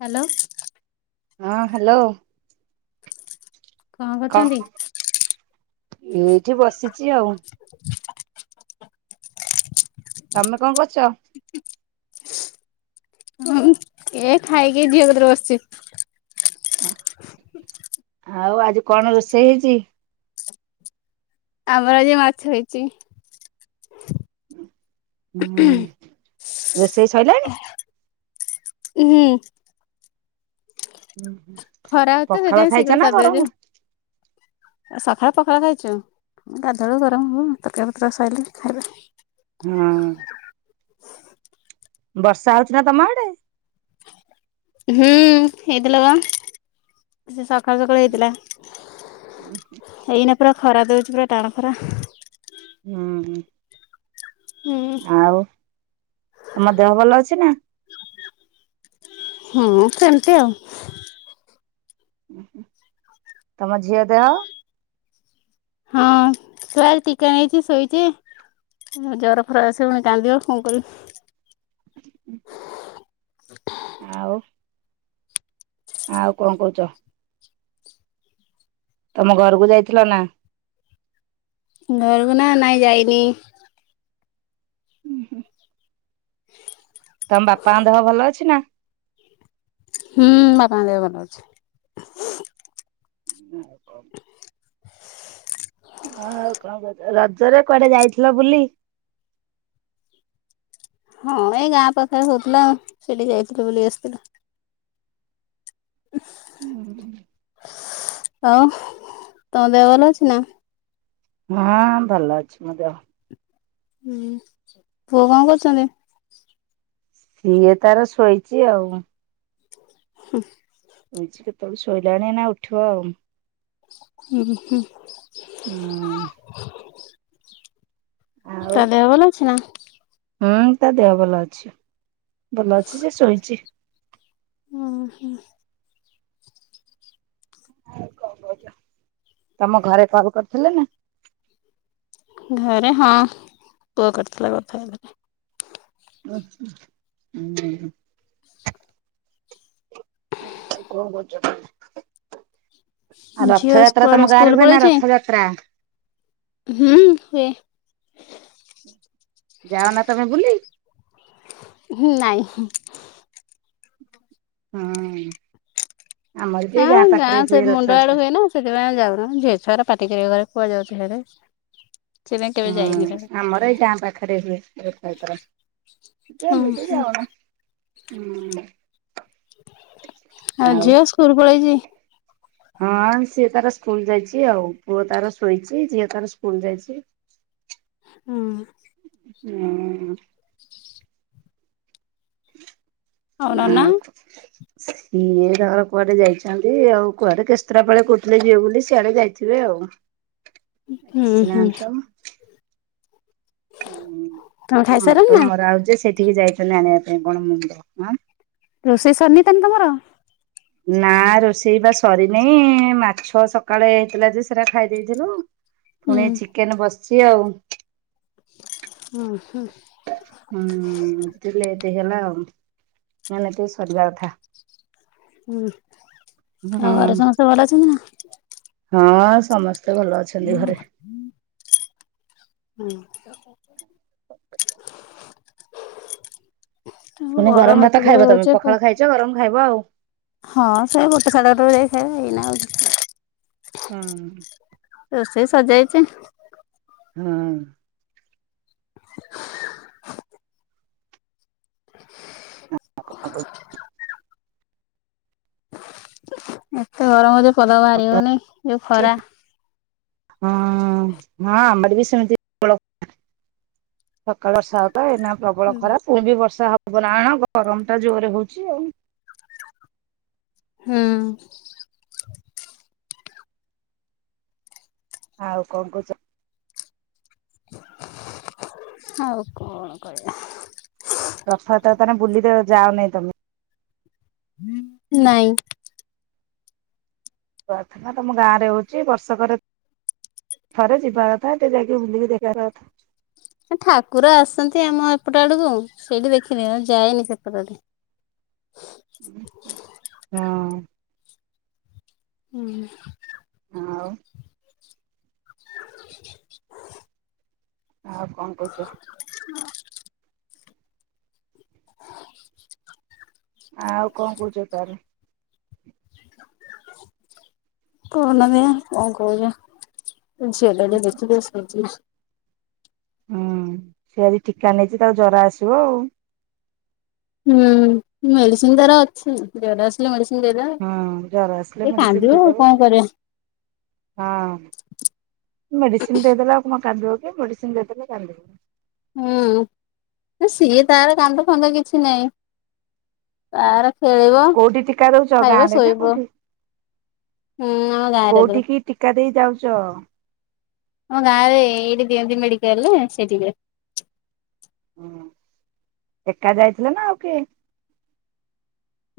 Hello ହଁ hello କଣ କ କରୁଛନ୍ତି? ଏଇଠି ବସିଛି ଆଉ। ତମେ କଣ କରୁଛ? ମୁଁ ଏ ଖାଇକି ଝିଅ କତିରେ ବସିଛି। ଅ ଆଉ ଆଜି କଣ ରୋଷେଇ ହେଇଛି। ଆମର ଆଜି ମାଛ ହେଇଛି। ହୁଁ ରୋଷେଇ ସରିଲାଣି। ହୁଁ। ଉୁଁ ହୁଁ ଖରା ହଉଛି ତ ପଖାଳ ସେଥିପାଇଁ ଖାଇଛ ନା ଗରମ? ସଖାଳେ ପଖାଳ ଖାଇଚୁ। ଗାଧୁଆ ବେଳକୁ ଗରମ ହବ ତରକାରି ପତ୍ର ସବୁ ସରିଲେ ଖାଇବା। ହୁଁ। ବର୍ଷା ହଉଛି ନା ତମ ଆଡେ। ହୁଁ ହେଇଥିଲା ବା। ସେ ସକାଳୁ ସକାଳୁ ହେଇଥିଲା। [unintelligible] ଏଇନା ପୁରା ଖରା ଦଉଛି ପୁରା ଟାଣ ଖରା। ହୁଁ, ହୁଁ ହୁଁ ଆଉ ତମ ଦେହ ଭଲ ଅଛି ନା। ହୁଁ, ସେମତି ଆଉ ତମ ଝିଅ ଦେହ ହଁ, ଛୁଆ ଟିକେ ନେଇକି ଶୋଇଛି। ଉଁ ଜର ଫର ଆସିବ ଫୁଣି କାନ୍ଦିବ କଣ କରବି। [unintelligible] ଆଉ। ଆଉ କଁ କହୁଛ। ତମ ଘରକୁ ଯାଇଥିଲ ନା। ଘରକୁ ନା ନାଇଁ ଯାଇନି। ଉଁ, ହୁଁ। [unintelligible] ତମ ବାପାଙ୍କ ଦେହ ଭଲ ଅଛି ନା। ହୁଁ ବାପା ଙ୍କ ଦେହ ଭଲ ଅଛି। [inaudible] ଆଉ କଁ କହୁଚ ରଜରେ କୁଆଡେ ଯାଇଥିଲ ବୁଲି। ହଁ, ଏଇ ଗାଁ ପାଖରେ ହଉଥିଲା ସେଇଠିକି ଯାଇଥିଲୁ ବୁଲିକି ଆସିଥିଲୁ। [inaudible] ହଁ ତମ ଦେହ ଭଲ ଅଛି ନା। ହଁ, ଭଲ ଅଛି ମୋ ଦେହ। ହୁଁ ପୁଅ କଁ କରୁଛନ୍ତି? ସିଏ ତାର ଶୋଇଛି ଆଉ। ହୁଁ। ଶୋଇଛି କେତେବେଳୁ ଶୋଇଲାଣି ଏଇନା ଉଠିବ ଆଉ। ଉଁ, ହୁଁ। ଉଁ। ଆଉ ତା ଦେହ ଭଲ ଅଛି ନା। ହୁଁ ତା ଦେହ ଭଲ ଅଛି ଭଲ ଅଛି ସେ ଶୋଇଛି। ଉଁ ହୁଁ। ତମ ଘରେ କାହାକୁ କରିଥିଲେ ନି। ଘରେ ହଁ ପୁଅ କରିଥିଲା କଥା ହେଇଥିଲି। ଉଁ, ହୁଁ, ହୁଁ। ନାଁ ଆଉ କଣ କରୁଛ କୁହ। ଆଉ ଝିଅ ରଥଯାତ୍ରା କୁଆଡେ ତମ ଗାଁରେ ସ୍କୁଲ ହୁଏ ନା ପଳେଇଛି? ରଥଯାତ୍ରା। ହୁଁ ହୁଏ ଯାଅ ନା ତମେ ବୁଲି। ହୁଁ, ନାଇଁ ହିଁ। ହୁଁ ଆମର ବି ହଁ ଗାଁ ପାଖରେ ସେ ହୁଏ ମୁଣ୍ଡ ଆଡେ ରଥଯାତ୍ରା। ହୁଏ ନା ସେଥିପାଇଁ ଆମେ ଯାଉନୁ ଝିଅ ଛୁଆଗୁରା ପାଟିି କରିବେ ଘରେ କୁଆଡେ ଯାଉଛ ସିଆଡେ। ସେଥିପାଇଁ କେବେ ଯାଇନି ହୁଁ ସିଆଡେ। ଆମର ଏଇ ଗାଁ ପାଖରେ ହୁଏ ରଥଯାତ୍ରା। ହୁଁ ଏମତି ହୁଁ ଯାଉନା ହୁଁ। ଆଉ ଝିଅ ସ୍କୁଲ୍ ପଳେଇଛି। ହଁ ସିଏ ତାର ସ୍କୁଲ୍ ଯାଇଛି ଆଉ, ପୁଅ ତାର ଶୋଇଛି ଝିଅ ତାର ସ୍କୁଲ୍ ଯାଇଛି। ହୁଁ। ନାଇଁ। ଆଉ ନନା। ହ ସିଏ ତାଙ୍କର କୁଆଡେ ଯାଇଛନ୍ତି ଆଉ କୁଆଡେ କେସ୍ତୁରାପାଳ କହୁଥିଲେ ଯିବ ବୋଲି ସିଆଡେ ଯାଇଥିବେ ଆଉ। ହୁଁ ହୁଁ ଆସିନାହାନ୍ତି ତ। ତମେ ହୁଁ ଖାଇସାରିଲଣି ନା ମଟନ ମରା ହୋଉଚି ସେଇଠିକି ଯାଇଛନ୍ତି ଆଣିବା ପାଇଁ କଣ ମୁଣ୍ଡ ହାଁ ରୋଷେଇ ସରିନି ତମେ ତମର? ନା ରୋଷେଇ ବା ସରିନେଇ, ମାଛ ସକାଳେ ହେଇଥିଲା ଯେ ସେ ପୁରା ଖାଇ ଦେଇେଇଥିଲୁ ହୁଁ ପୁଣି ଚିକେନ ବସିଛି ଆଉ। ହୁଁ ହୁଁ। ହୁଁ ଆଜି ଟିକେ ଲେଟ ହେଇଗଲା, ଆଉ ନହେଲେ ଏତିକି ବେଳେ ସରିବା କଥା। ହୁଁ ଆଉ ଘରେ ହୁଁ ସମସ୍ତେ ଭଲ ଅଛନ୍ତି ନା? ହଁ ସମସ୍ତେ ଭଲ ଅଛନ୍ତି ଘରେ। [inaudible] ହୁଁ ଆଉ ପୁଣି ଗରମ ଏତେ ଭାତ ଜୋରେ ଖାଇବ ତମେ ହଉଛି ପ ପଖାଳ ଖାଇଛ ଗରମ ଖାଇବ ଆଉ। ହଁ ସେ ଗୋଟେ ସାଢେଗୋଟେ ବେଳେ ଯାଇ ଖାଇବେ ଏଇନା ଆଉ ହୁଁ। ରୋଷେଇ ସରିଯାଇଛି। [unintelligible] [inaudible] [inaudible] ଏତେ ଗରମ ହଉଛି ପଦା କୁ ବାହାରିହଉନି ଯୋଉ ହୁଁ। ଖରା। ହଁ ହଁ ଆମର ବି ସେମିତି [unintelligible] ସକାଳେ ବର୍ଷା ହଉଥିଲା ଏଇନା ପ୍ରବଳ ଖରା ପୁଣି ବି ବର୍ଷା ହବ ନା କଣ ଗରମ ଟା ଜୋରେ ହଉଛି ଆଉ। ହୁଁ। ଆଉ କଣ କହୁଛ? ହଉ କଣ କହିବା। ରଥଯାତ୍ରା ତାହାଲେ ବୁଲି ତ ଯାଅନି ତମେ। ନାଇଁ। ରଥ ବା ତମ ଗାଁରେ ହଉଛି ବର୍ଷକରେ ଥରେ ଯିବା କଥା ଏଇତ ଯାଇକି ବୁଲିକି ଦେଖିବା କଥା। ଠାକୁର ଆସନ୍ତି ଆମ ଏପଟ ଆଡକୁ, ସେଇଠି ଦେଖିନିଏ ଯାଏନି ସେପଟ ଆଡେ। ହଁ ହିଁ। [inaudible] ହଁ ଆଉ। [inaudible] ଆଉ କଣ କହୁଛ? [inaudible] ଆଉ କଣ କହୁଛ ତାହାଲେ? [unintelligible] ତମେ କଣ କହ [unintelligible] [unintelligible] ହୁଁ ସିଏ ଆଜି ଟିକା ନେଇଚି ତାକୁ ଜର ଆସିବ ଆଉ। ହୁଁ ମେଡିସିନ୍ ତାର ଅଛି। ଜର ଆସିଲେ ମେଡିସିନ ହଁ ଜର ଆସିଲେ ଦେଇଦବ ମେଡିସିନ କାନ୍ଦିବ ଦେଇଦବ। କଣ କରିଆ। ହଁ ମେଡିସିନ ଦେଇଦେଲେ ଆଉ କଣ କାଦିବ କି ମେଡିସିନ ଦେଇଦେଲେ କାନ୍ଦିବନି। ହୁଁ ସିଏ ତାର କାନ୍ଦ ଫାନ୍ଦ କିଛି ନାହିଁ। ତାର ଖେଳିବ କୋଉଠି ଟୀକା ଦଉଛ ଗାଁ ଖାଇବ ରେ ନା ଶୋଇବ। କୋଉଠି? ହୁଁ ଆମ ଗାଆଁ ରେ ଦଉଚି। କୋଉଠିକି ଟୀକା ଦେଇ ଯାଉଚ? ଆମ ଗାଁ ରେ ଏଇଠି ଦିଅନ୍ତି ମେଡିକାଲରେ ସେଠିକି ହୁଁ ଏକା ଯାଇଥିଲା ନା ଆଉ କିଏ?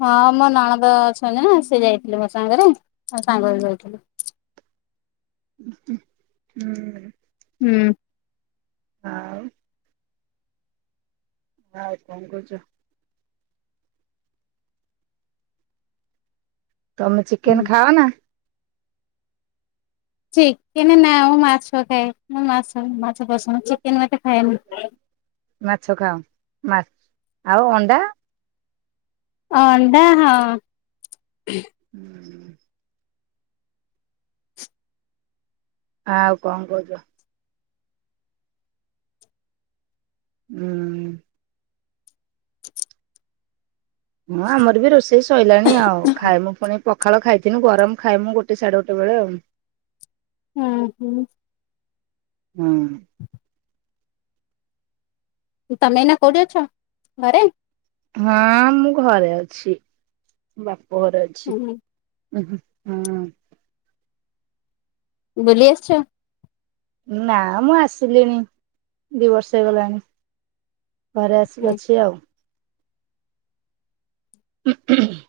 ହଁ ମୋ ନଣଦ ଅଛନ୍ତି ନା ସେ ଯାଇଥିଲେ ମୋ ସାଙ୍ଗରେ ଆଉ ସାଙ୍ଗ ହେଇ ଯାଇଥିଲୁ। ହୁଁ। ହୁଁ। ଆଉ। ଆଉ କଣ କରୁଚ? ତମେ ଚିକେନ ହୁଁ। ଖାଅନା? ଚିକେନ ନା ମୁଁ ମାଛ ଖାଏ ମୁ ମାଛ ମାଛ ପସନ୍ଦ ଚିକେନ ମୁଁ ଏତେ ଖାଏନି। ମାଛ ଖାଅ ମା ଆଉ ଅଣ୍ଡା? ଅଣ୍ଡା ହଁ। ହୁଁ [inaudible] ହଁ ଆଉ କଣ କହୁଛ? ହୁଁ। ହଁ ଆମର ବି ରୋଷେଇ ସଇଲାଣି ଆଉ ଖାଇବୁ ପୁଣି? ପଖାଳ ଖାଇଥୀନୁ ଗରମ ଖାଇମୁ ଗୋଟେ ସାଢ଼େ ଗୋଟେ ବେଳେ ଆଉ। ହୁଁ ହୁଁ। ହୁଁ। ତମେ ଏଇନା କୋଉଠି ଅଛ ଘରେ? ହଁ ମୁଁ ଘରେ ଅଛି ବାପ ଘରେ ଅଛି। ହୁଁ ହଁ। ବୁଲି ଆସିଚ? ନା ମୁଁ ଆସିଲିଣି ଦି ବର୍ଷ ହେଇଗଲାଣି। ଘରେ ଆସି ହୁଁ ଅଛି ଆଉ। ହୁଁ ହୁନ।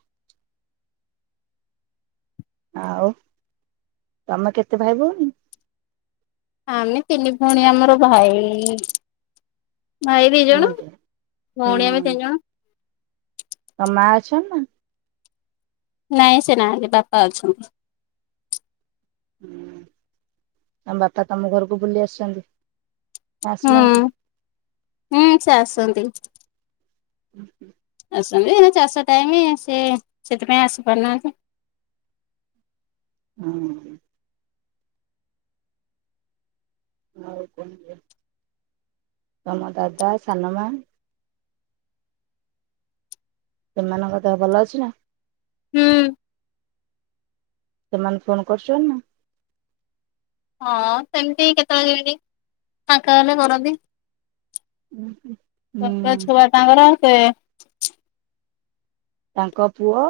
ଆଉ ତମେ କେତେ ଭାଇ ଭଉଣୀ? ଆମେ ତିନି ଭଉଣୀ ଆମର ଭାଇ ଭାଇ ଦି ଜଣ। ନିହାତି ଭଉଣୀ ଆମେ ହୁଁ ତିନି ଜଣ। ତମ ମା ଅଛନ୍ତି ନା? ନାଇଁ ସେ ନାହାନ୍ତି ବାପା ଅଛନ୍ତି। ହୁଁ ତମ ବାପା ତମ ଘରକୁ ବୁଲି ଆସିନ୍ତି? ଆସୁନାହାନ୍ତି। ହୁଁ ହୁଁ ସେ ଆସନ୍ତି। ହୁଁ [inaudible] ଆସନ୍ତି ଏ ଚାଷ ଟାଇମ ସେ ସେଥିପାଇଁ ଆସିପାରୁନାହାନ୍ତି। ହଁ। ଆଉ କୁହ ତମ ଦାଦା ସାନମା। ସେମାନଙ୍କ ଦେହ ଭଲ ଅଛି ନା। ହୁଁ। ସେମାନେ ଫୋନ କରୁଛନ୍ତି ନା? ହଁ ସେମିତି କେତେବେଳେ କେମିତି ଫାଙ୍କା ହେଲେ କରନ୍ତି। ଚାରିଟା ହୁଁ ଛୁଆ ତାଙ୍କର। ତାଙ୍କ ପୁଅ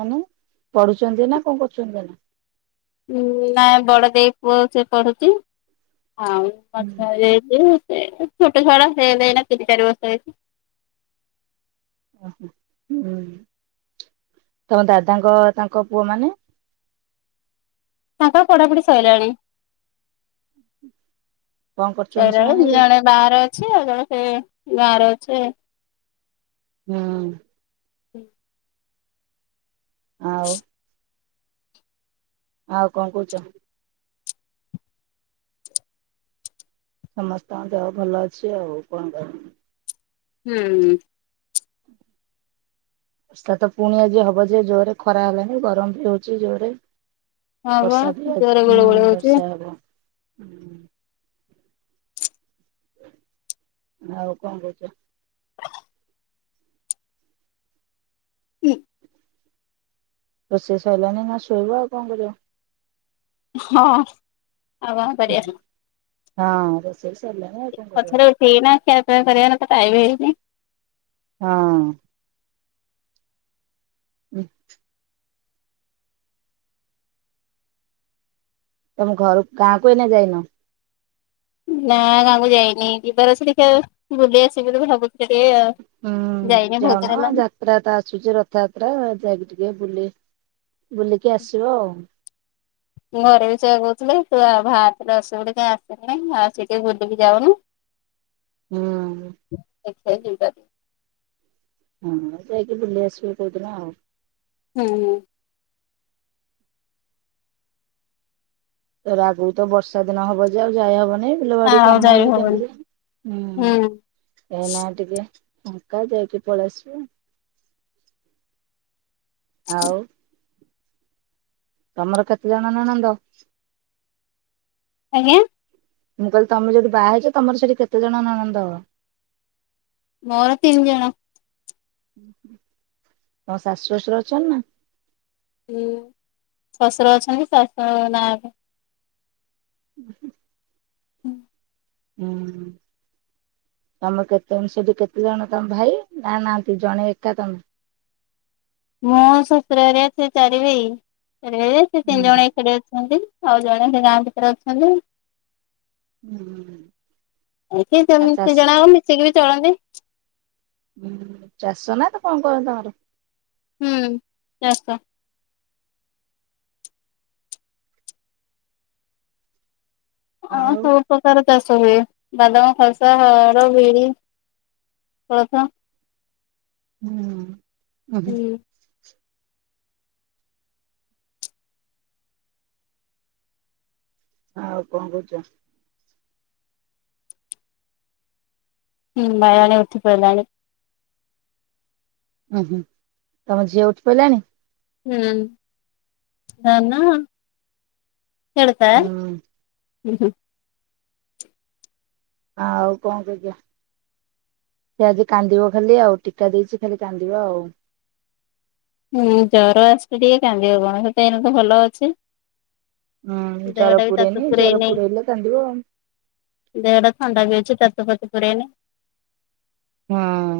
ମାନେ ପଢୁଛନ୍ତି ନା କଣ କରୁଛନ୍ତି ନା? ନାଇ ବଡ଼ ଦେଇ ପୁଅ ସେ ପଢ଼ୁଛି ଆଉ [inaudible] ହୁଁ ଛୋଟ ଛୁଆଟା ସେ ଏଇଲା ତିନି ଚାରି ବର୍ଷ ହେଇଛି। ଓହୋ ହିଁ ତମ ଦାଦାଙ୍କ ତାଙ୍କ ପୁଅ ମାନେ? ତାଙ୍କ ପଢ଼ାପଢ଼ି ସଇଲାଣି କଣ କରୁଛନ୍ତି ସଇଲାଣି ସେମାନେ ଦି ଏବେ? ଜଣ ବାହାରେ ଅଛି ଆଉ ଜଣେ ସେ ଗାଁରେ ଅଛି। ହୁଁ ହୁଁ ଆଉ ଆଉ କଣ କହୁଛ? ସମସ୍ତଙ୍କ ଦେହ ଭଲ ଅଛି ଆଉ କଣ କହିବି? ହୁଁ ହ ବର୍ଷା ତ ପୁଣି ଆଜି ହବ ଯେ ଜୋରରେ ଖରା ହେଲାଣି ଗରମ ବି ହଉଛି ଜୋରେ ହଁ ବା ଜୋରେ ଗୁଳି ଗୁଳି ହଉଛି। ବର୍ଷା ହବ ହୁଁ ଆଉ କଣ କହୁଛ? ହୁଁ। ରୋଷେଇ ସାରଲାଣି ନା ଶୋଇବ ଆଉ କଣ କରିବ? ହଁ ଆଉ କଣ କରିବା? ହଁ ରୋଷେଇ ସାରଲାଣି ଆଉ କଣ କରିବ? ସେଇ ନା ଖିଆ ପିଆ କରିବାର ତ ଟାଇମ୍ ହେଇନି। ହଁ ହୁଁ ତମ ଘର ଗାଁକୁ ଏନେ ଯାଇନ। ନା ଗାଁକୁ ଯାଇନି ଯିବାର ଅଛି ଟିକେ ଦେଖିବା ବୁଲି ଆସିବି ବୋଲି ଭାବୁଛି। ସେ ଯାଇନି ବହୁତ ଦିନି ହେଲାଣି। ରଥଯାତ୍ରା ଆସୁଛି ରଥଯାତ୍ରା ଯାଇକି ଟିକେ ବୁଲି ବୁଲିକି ଆସିବ ଆଉ। ମୁଁ ଘରେ ବି ସେଇଆ କହୁଥିଲେ ତୁ ଆଉ ଭାତ ଆସିବୁ ବୋଲି କାଇଁ ଆସିଲୁ। ଆସିକି ଟିକେ ବୁଲିକି ଯାଉନୁ ହୁଁ ଦେଖିବା। ହଁ ଯାଇକି ବୁଲି ଆସିବ କଉଦିନ ଆଉ ହୁଁ ହୁଁ ତାପରେ ତ ଆଗକୁ ବର୍ଷା ଦିନ ହବ ଯେ ଆଉ ଯାଇ ହବନି। ବିଲବାଡି ଆଉ କାମ ଯାଇ ହେଲେ ହବନି କେମତି ହୁଁ ହୁଁ। ଏଇନା ଟିକେ। ଫାଙ୍କା ଯାଇକି ପଳେଇ ଆସିବ। ଆଉ ତମର କେତେ ଜଣ ନଣନ୍ଦ? ଆଜ୍ଞା ମୁଁ କହିଲି ତମେ ଯୋଠି ବାହା ହେଇଛ ତମର ସେଠି କେତେ ଜଣ ନଣନ୍ଦ? ମୋର ତିନି ଜଣ। ତୋମ ଶାଶୁ ଶଶୁର ଅଛନ୍ତି ନା? ଶଶୁର ଅଛନ୍ତି ଶାଶୁ ନାହାନ୍ତି। ହୁଁ ହୁଁ ହୁଁ ହୁଁ ତମ କେତେ ସେଠି କେତେ ଜଣ ତମ ଭାଇ ନା ନାହାନ୍ତି ଜଣେ ଏକା ତମେ। ମୁଁ ଶଶୁର ଘରେ ସେ ଚାରି ଭାଇ ସେ ଚାରି ଭାଇରେ ସେ ହୁଁ ତିନି ଜଣ ଏକାଠି ଅଛନ୍ତି। ଆଉ ଜଣେ ସେ ଗାଁ ଭିତରେ ଅଛନ୍ତି। ହୁଁ ଏଠି ଆଉ ଚାଷ ଯେମିତି ଜଣ ଆଉ ମିଶିକି ବି ଚଳନ୍ତି। ହୁଁ ଚାଷ ନା କଣ କରନ୍ତି ତମର? ହୁଁ ଚାଷ ଓ ହଉ। ଆଉ ସବୁ ପ୍ରକାର ଚାଷ ହୁଏ ବାଦାମ ଖସା ହରଡ଼ ବିରି କଳଥ। ହୁଁ ଉହୁଁ ହୁଁ ହଁ ଆଉ କଣ କହୁଛ? ହୁଁ ବାୟାଣୀ ଉଠିପାଇଲାଣି। ଉୁଁ ହୁଁ ତମ ଝିଅ ଉଠିପଇଲାଣି ହୁଁ ଧାନ କେଳତା ହୁଁ ହୁଁ ହୁଁ ହଁ ଆଉ କଣ କରିଆ ସେ ଆଜି କାନ୍ଦିବ ଖାଲି ଆଉ ଟୀକା ଦେଇଛି ଖାଲି କାନ୍ଦିବା ଆଉ ହୁଁ ଜର ଆସିଲେ ଟିକେ କାନ୍ଦିବ କଣ ତ ଏଇଲେ ତ ଭଲ ଅଛି। ହୁଁ ଜର ଦେହଟା ବି ତାତି ପୁରନି ପୁରେଇ ଜର ନେଇ ପୁରଲେ କାନ୍ଦିବ ଆ ଦେହଟା ଥଣ୍ଡା ବି ଅଛି ତାତି ଫାତି ପୁରେଇନି। ହଁ